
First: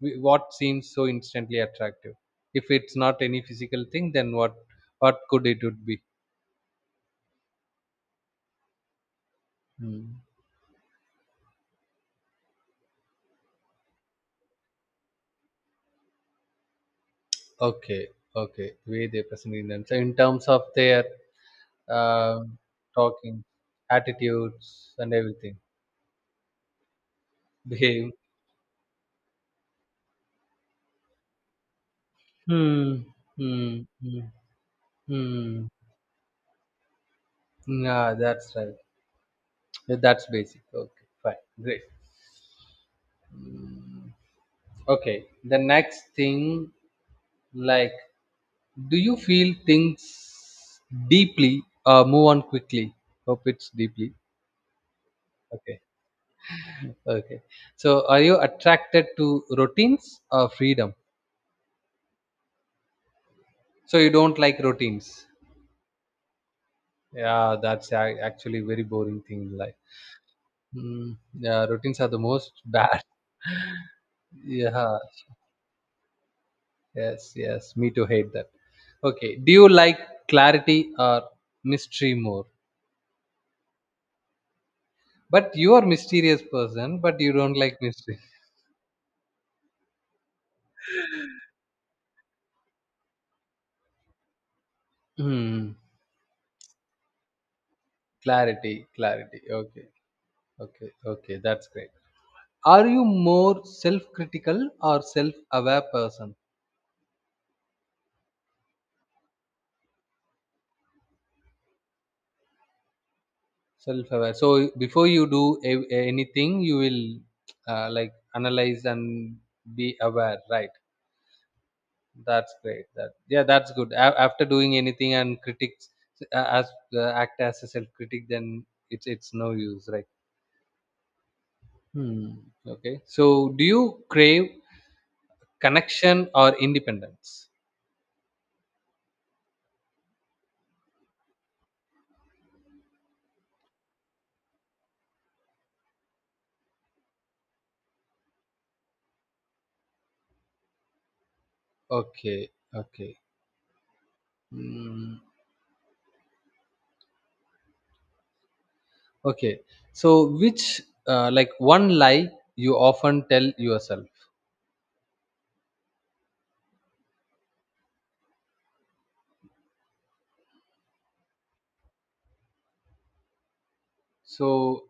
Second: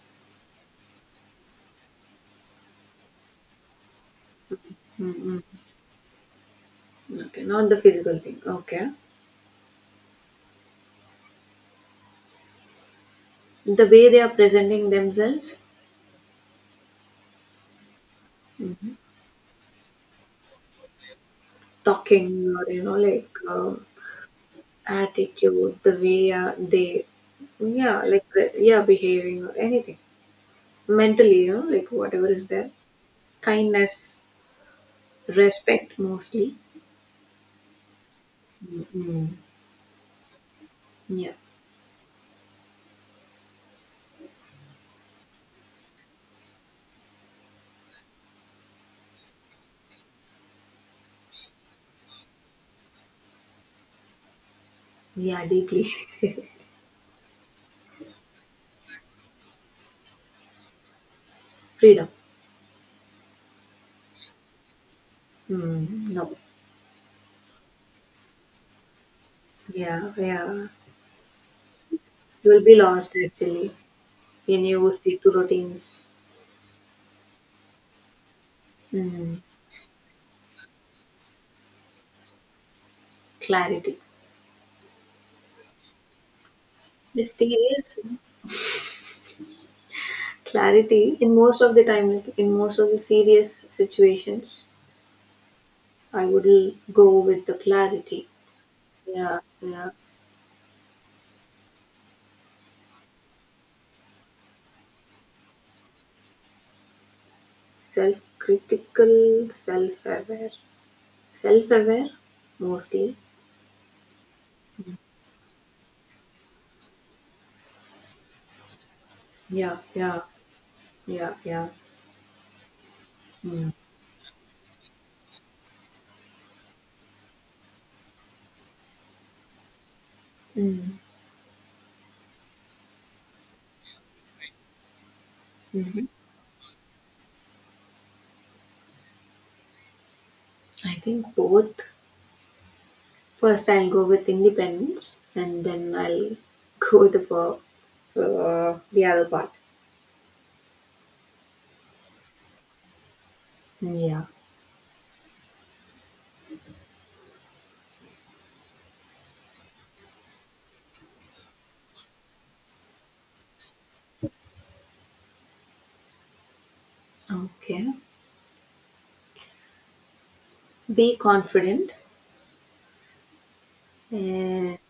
[SPEAKER 2] What seems so instantly attractive? If it's not any physical thing, then what
[SPEAKER 1] Mm-hmm.
[SPEAKER 2] could it would be?
[SPEAKER 1] Okay, not the physical thing. Okay,
[SPEAKER 2] Hmm.
[SPEAKER 1] the way they are presenting themselves,
[SPEAKER 2] Okay, okay, the
[SPEAKER 1] Mm.
[SPEAKER 2] way they present in them, so in terms of their
[SPEAKER 1] talking
[SPEAKER 2] um
[SPEAKER 1] or you know, like
[SPEAKER 2] talking attitudes and everything
[SPEAKER 1] attitude, the way yeah,
[SPEAKER 2] behave.
[SPEAKER 1] like, yeah, behaving or anything. Mentally, you know, like whatever is there.
[SPEAKER 2] Hmm, hmm,
[SPEAKER 1] Kindness,
[SPEAKER 2] hmm, hmm.
[SPEAKER 1] respect mostly.
[SPEAKER 2] Yeah, that's right.
[SPEAKER 1] Mm-hmm.
[SPEAKER 2] Yeah, that's basic. Okay,
[SPEAKER 1] Yeah,
[SPEAKER 2] fine, great. Okay, the next thing, like, do you feel things deeply or move on quickly? Hope it's deeply.
[SPEAKER 1] yeah,
[SPEAKER 2] Okay.
[SPEAKER 1] deeply.
[SPEAKER 2] Okay. So are you attracted to routines or freedom?
[SPEAKER 1] Freedom.
[SPEAKER 2] So you don't like routines.
[SPEAKER 1] Mm, no.
[SPEAKER 2] Yeah, that's actually very boring thing in life.
[SPEAKER 1] Yeah, yeah.
[SPEAKER 2] Mm, yeah, routines are the
[SPEAKER 1] You
[SPEAKER 2] most
[SPEAKER 1] will be
[SPEAKER 2] bad.
[SPEAKER 1] lost actually when you
[SPEAKER 2] Yeah.
[SPEAKER 1] stick to routines.
[SPEAKER 2] Yes, yes. Me too hate that. Okay.
[SPEAKER 1] Mm,
[SPEAKER 2] Do you like clarity or mystery more?
[SPEAKER 1] clarity.
[SPEAKER 2] But you are mysterious person, but
[SPEAKER 1] This
[SPEAKER 2] you
[SPEAKER 1] thing
[SPEAKER 2] don't like
[SPEAKER 1] is
[SPEAKER 2] mystery.
[SPEAKER 1] clarity in most of the time, like in most of the serious situations,
[SPEAKER 2] Hmm.
[SPEAKER 1] go with the clarity.
[SPEAKER 2] Clarity,
[SPEAKER 1] Yeah,
[SPEAKER 2] clarity. Okay,
[SPEAKER 1] yeah.
[SPEAKER 2] okay, okay. That's great. Are you more self-critical or self-aware person?
[SPEAKER 1] Self-aware, self-aware mostly.
[SPEAKER 2] Self-aware. So before you do anything, you will like analyze and
[SPEAKER 1] Yeah,
[SPEAKER 2] be
[SPEAKER 1] yeah,
[SPEAKER 2] aware, right?
[SPEAKER 1] yeah, yeah.
[SPEAKER 2] That's great. That yeah,
[SPEAKER 1] Mm.
[SPEAKER 2] that's good. After doing anything and critics as act as a self-critic, then it's no use, right?
[SPEAKER 1] Mm.
[SPEAKER 2] Hmm. Okay. So do you crave
[SPEAKER 1] Hmm,
[SPEAKER 2] connection or independence?
[SPEAKER 1] I think both. First, I'll go with independence, and then I'll go with the the other part.
[SPEAKER 2] Okay. Okay.
[SPEAKER 1] Yeah.
[SPEAKER 2] Mm, okay. So, which, like, one lie you often tell yourself?
[SPEAKER 1] Okay. Be confident. And
[SPEAKER 2] So,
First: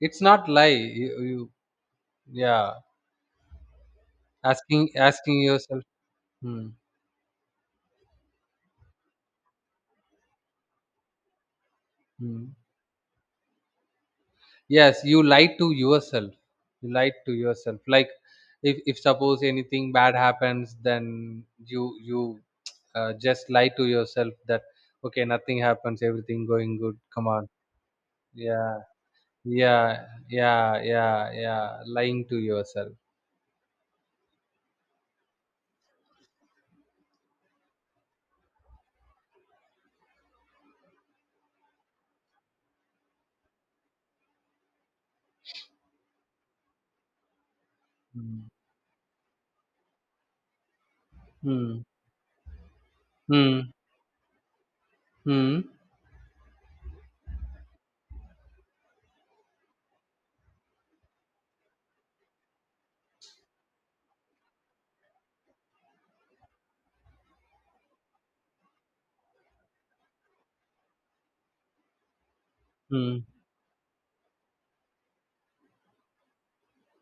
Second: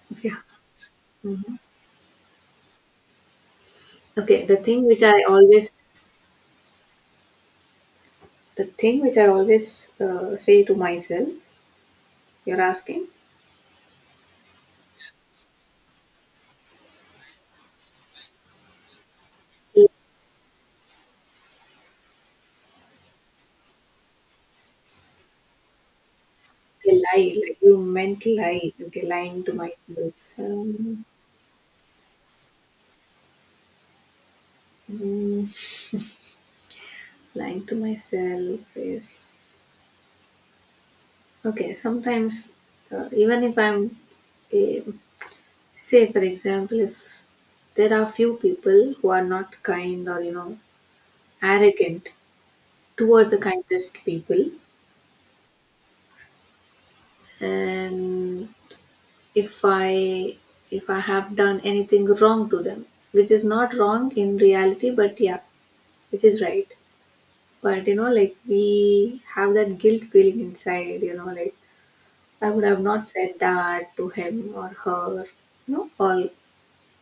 [SPEAKER 2] it's
[SPEAKER 1] yeah.
[SPEAKER 2] not lie. You
[SPEAKER 1] Mhm.
[SPEAKER 2] yeah,
[SPEAKER 1] Okay.
[SPEAKER 2] asking asking yourself. Hmm,
[SPEAKER 1] The thing which I always say to myself.
[SPEAKER 2] hmm.
[SPEAKER 1] You're asking.
[SPEAKER 2] Yes, you lie to yourself. You lie to yourself. Like, if suppose anything bad happens, then you just lie to yourself that okay, nothing happens, everything going
[SPEAKER 1] You
[SPEAKER 2] good. Come
[SPEAKER 1] lie,
[SPEAKER 2] on.
[SPEAKER 1] like you meant to lie.
[SPEAKER 2] Yeah,
[SPEAKER 1] Okay, lying to
[SPEAKER 2] yeah,
[SPEAKER 1] myself.
[SPEAKER 2] yeah, yeah, yeah. Lying to yourself.
[SPEAKER 1] Mm, lying to myself is okay. Sometimes, even if I'm, eh, say for example, if there are few
[SPEAKER 2] Mm.
[SPEAKER 1] people who are not kind or you know
[SPEAKER 2] Mm.
[SPEAKER 1] arrogant towards the
[SPEAKER 2] Mm.
[SPEAKER 1] kindest people,
[SPEAKER 2] Mm.
[SPEAKER 1] and if I if I have done anything wrong to them, which is not wrong in reality, but yeah, which is right. But you know, like we have that guilt feeling inside, you know, like I would have not
[SPEAKER 2] Mm.
[SPEAKER 1] said that to him or her, you know, all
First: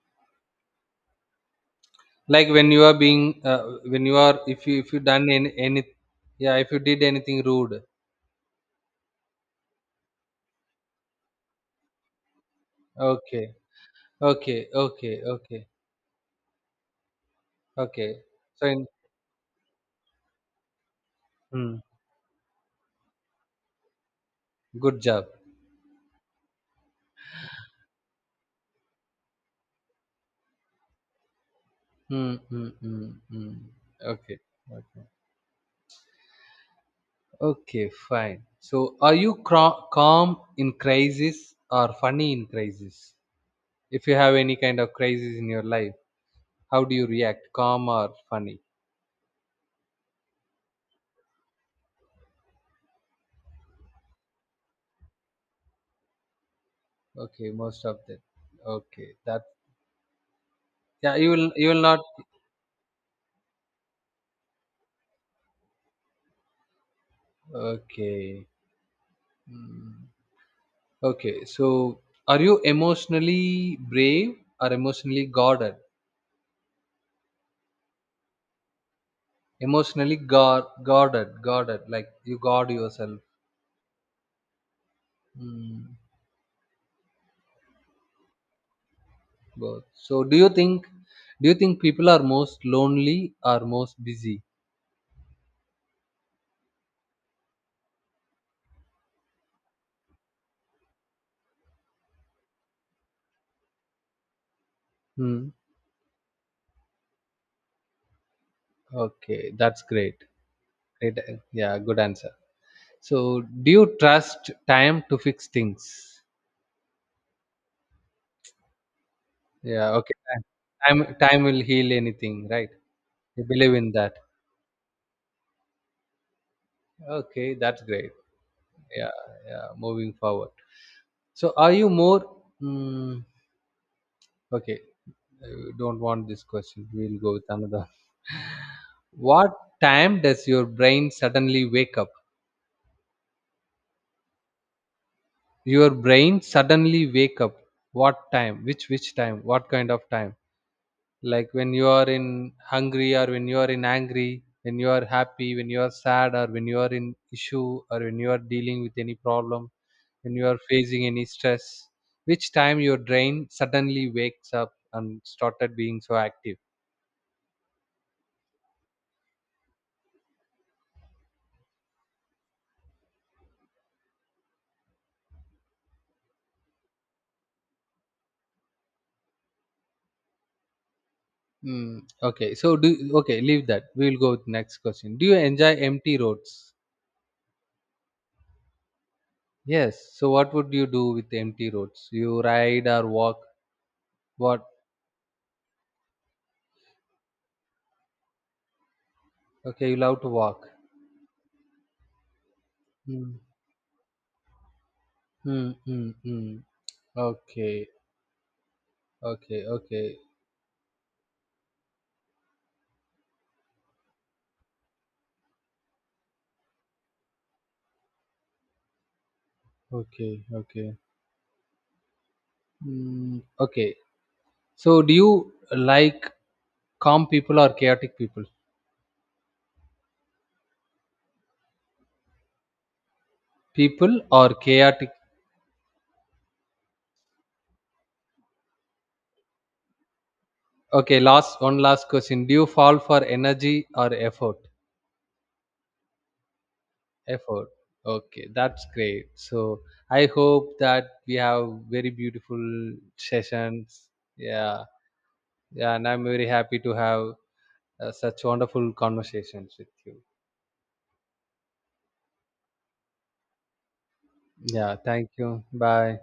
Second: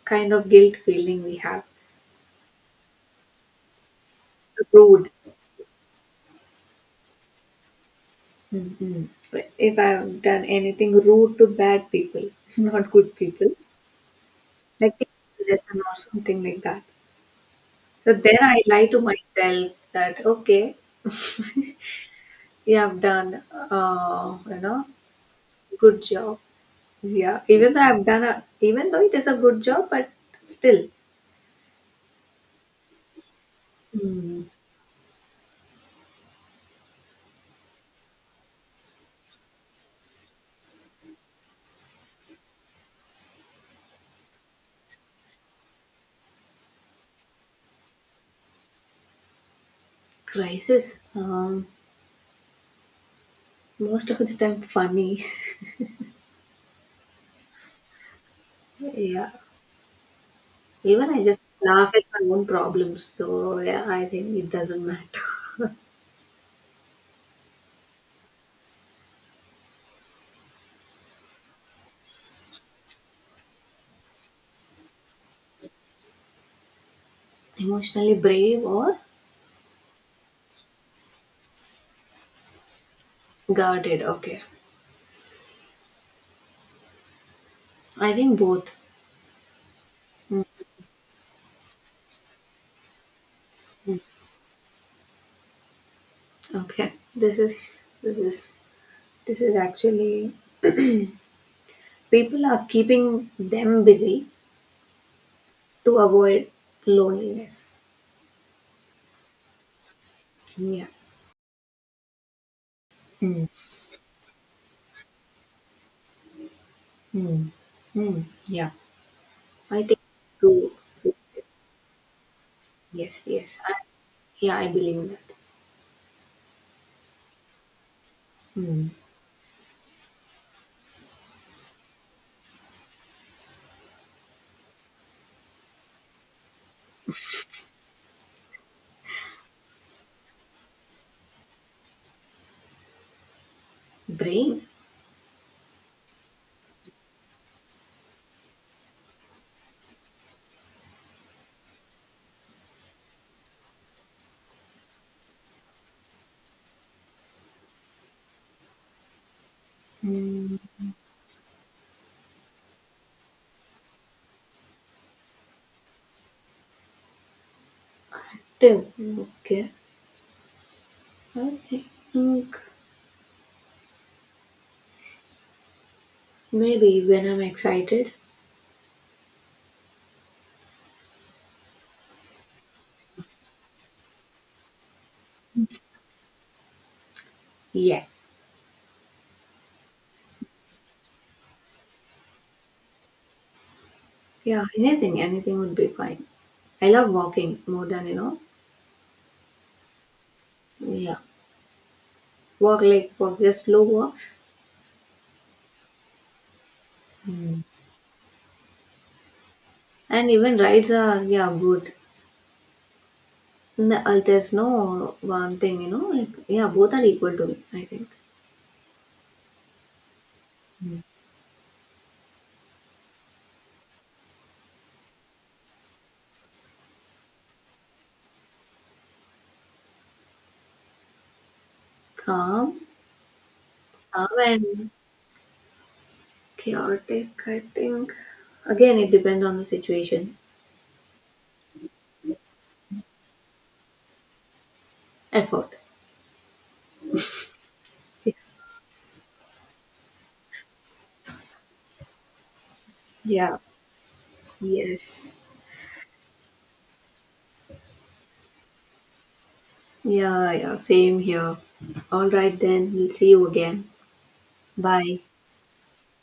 [SPEAKER 1] kind of guilt feeling we have.
[SPEAKER 2] Like when you are being, when you are, if you
[SPEAKER 1] Rude.
[SPEAKER 2] done any, yeah, if you did anything rude.
[SPEAKER 1] Mm-mm. If I've done anything rude to bad people, not good people,
[SPEAKER 2] Okay. Okay.
[SPEAKER 1] like a
[SPEAKER 2] Okay. Okay.
[SPEAKER 1] lesson or something like that. So
[SPEAKER 2] Okay.
[SPEAKER 1] then I
[SPEAKER 2] So,
[SPEAKER 1] lie
[SPEAKER 2] in,
[SPEAKER 1] to myself that, okay,
[SPEAKER 2] mm,
[SPEAKER 1] yeah, I've done, you know,
[SPEAKER 2] good job.
[SPEAKER 1] good job. Yeah, even though it is a good job, but still
[SPEAKER 2] Mm, mm, mm, mm. Okay.
[SPEAKER 1] Hmm,
[SPEAKER 2] Okay. Okay. Fine. So, are you calm in crisis or funny in crisis? If you have any kind of crisis in your life, how do you react? Calm or funny?
[SPEAKER 1] crisis. Most of the time, funny.
[SPEAKER 2] Okay, most of that. Okay,
[SPEAKER 1] Yeah.
[SPEAKER 2] that
[SPEAKER 1] Even
[SPEAKER 2] yeah,
[SPEAKER 1] I
[SPEAKER 2] you
[SPEAKER 1] just
[SPEAKER 2] will you will
[SPEAKER 1] laugh
[SPEAKER 2] not.
[SPEAKER 1] at my own problems. So, yeah, I think it doesn't matter.
[SPEAKER 2] Okay, okay. So, are you emotionally brave or emotionally guarded?
[SPEAKER 1] Emotionally brave or
[SPEAKER 2] Emotionally guarded, guarded. Like you guard yourself.
[SPEAKER 1] guarded. Okay.
[SPEAKER 2] Mm,
[SPEAKER 1] I think both.
[SPEAKER 2] both. So, do
[SPEAKER 1] Mm,
[SPEAKER 2] you think do you think people are most lonely or most busy?
[SPEAKER 1] okay. This is actually, people are keeping them busy
[SPEAKER 2] Hmm.
[SPEAKER 1] to avoid loneliness.
[SPEAKER 2] Okay, that's great.
[SPEAKER 1] Yeah.
[SPEAKER 2] Great. Yeah, good answer. So,
[SPEAKER 1] Mm,
[SPEAKER 2] do you trust time to fix things?
[SPEAKER 1] mm, mm, yeah. I
[SPEAKER 2] Yeah,
[SPEAKER 1] think
[SPEAKER 2] okay.
[SPEAKER 1] two.
[SPEAKER 2] Time will heal anything, right?
[SPEAKER 1] Yes,
[SPEAKER 2] You
[SPEAKER 1] yes.
[SPEAKER 2] believe in that.
[SPEAKER 1] Yeah, I believe in that.
[SPEAKER 2] Okay, that's great.
[SPEAKER 1] Hmm.
[SPEAKER 2] Yeah, yeah. Moving forward. So, are you more? Mm, okay, I don't want this question. We'll go with another. What time does your brain suddenly wake up?
[SPEAKER 1] Brain?
[SPEAKER 2] Your brain suddenly wake up. What time? Which time? What kind of time? Like when you are in hungry or when you are in angry, when you are happy, when you are sad or when you are in issue or when you are dealing with any problem, when you
[SPEAKER 1] Mm,
[SPEAKER 2] are facing any stress, which time your brain suddenly wakes up and started being so active.
[SPEAKER 1] Tim. Okay. I think maybe when I'm excited.
[SPEAKER 2] Mm, okay, so do okay, leave that. We will go with next question. Do you enjoy empty roads?
[SPEAKER 1] Yes.
[SPEAKER 2] Yes. So what would you do with empty roads? You ride or walk?
[SPEAKER 1] Yeah,
[SPEAKER 2] What?
[SPEAKER 1] anything, anything would be fine. I love walking more than, you know,
[SPEAKER 2] Okay, you love to walk.
[SPEAKER 1] yeah. Walk,
[SPEAKER 2] Mm,
[SPEAKER 1] just slow walks.
[SPEAKER 2] mm, mm, mm.
[SPEAKER 1] Hmm.
[SPEAKER 2] Okay. Okay, okay,
[SPEAKER 1] And even rides are, yeah, good. No, There's no one thing, you know, like, yeah, both are equal to me, I think.
[SPEAKER 2] okay,
[SPEAKER 1] Hmm.
[SPEAKER 2] okay. Mm, okay. So, do you like calm people or chaotic people?
[SPEAKER 1] Calm,
[SPEAKER 2] People
[SPEAKER 1] calm
[SPEAKER 2] or
[SPEAKER 1] and
[SPEAKER 2] chaotic?
[SPEAKER 1] chaotic, I think. Again, it depends on the situation.
[SPEAKER 2] Okay, last one last question. Do you fall for energy or effort?
[SPEAKER 1] Effort.
[SPEAKER 2] Effort. Okay, that's great. So, I hope that we have very beautiful
[SPEAKER 1] Yeah,
[SPEAKER 2] sessions. Yeah,
[SPEAKER 1] yes.
[SPEAKER 2] yeah, and I'm very happy to have such wonderful conversations with you.
[SPEAKER 1] Yeah, yeah, same here. All right, then. We'll see you again.
[SPEAKER 2] Yeah,
[SPEAKER 1] Bye.
[SPEAKER 2] thank you. Bye.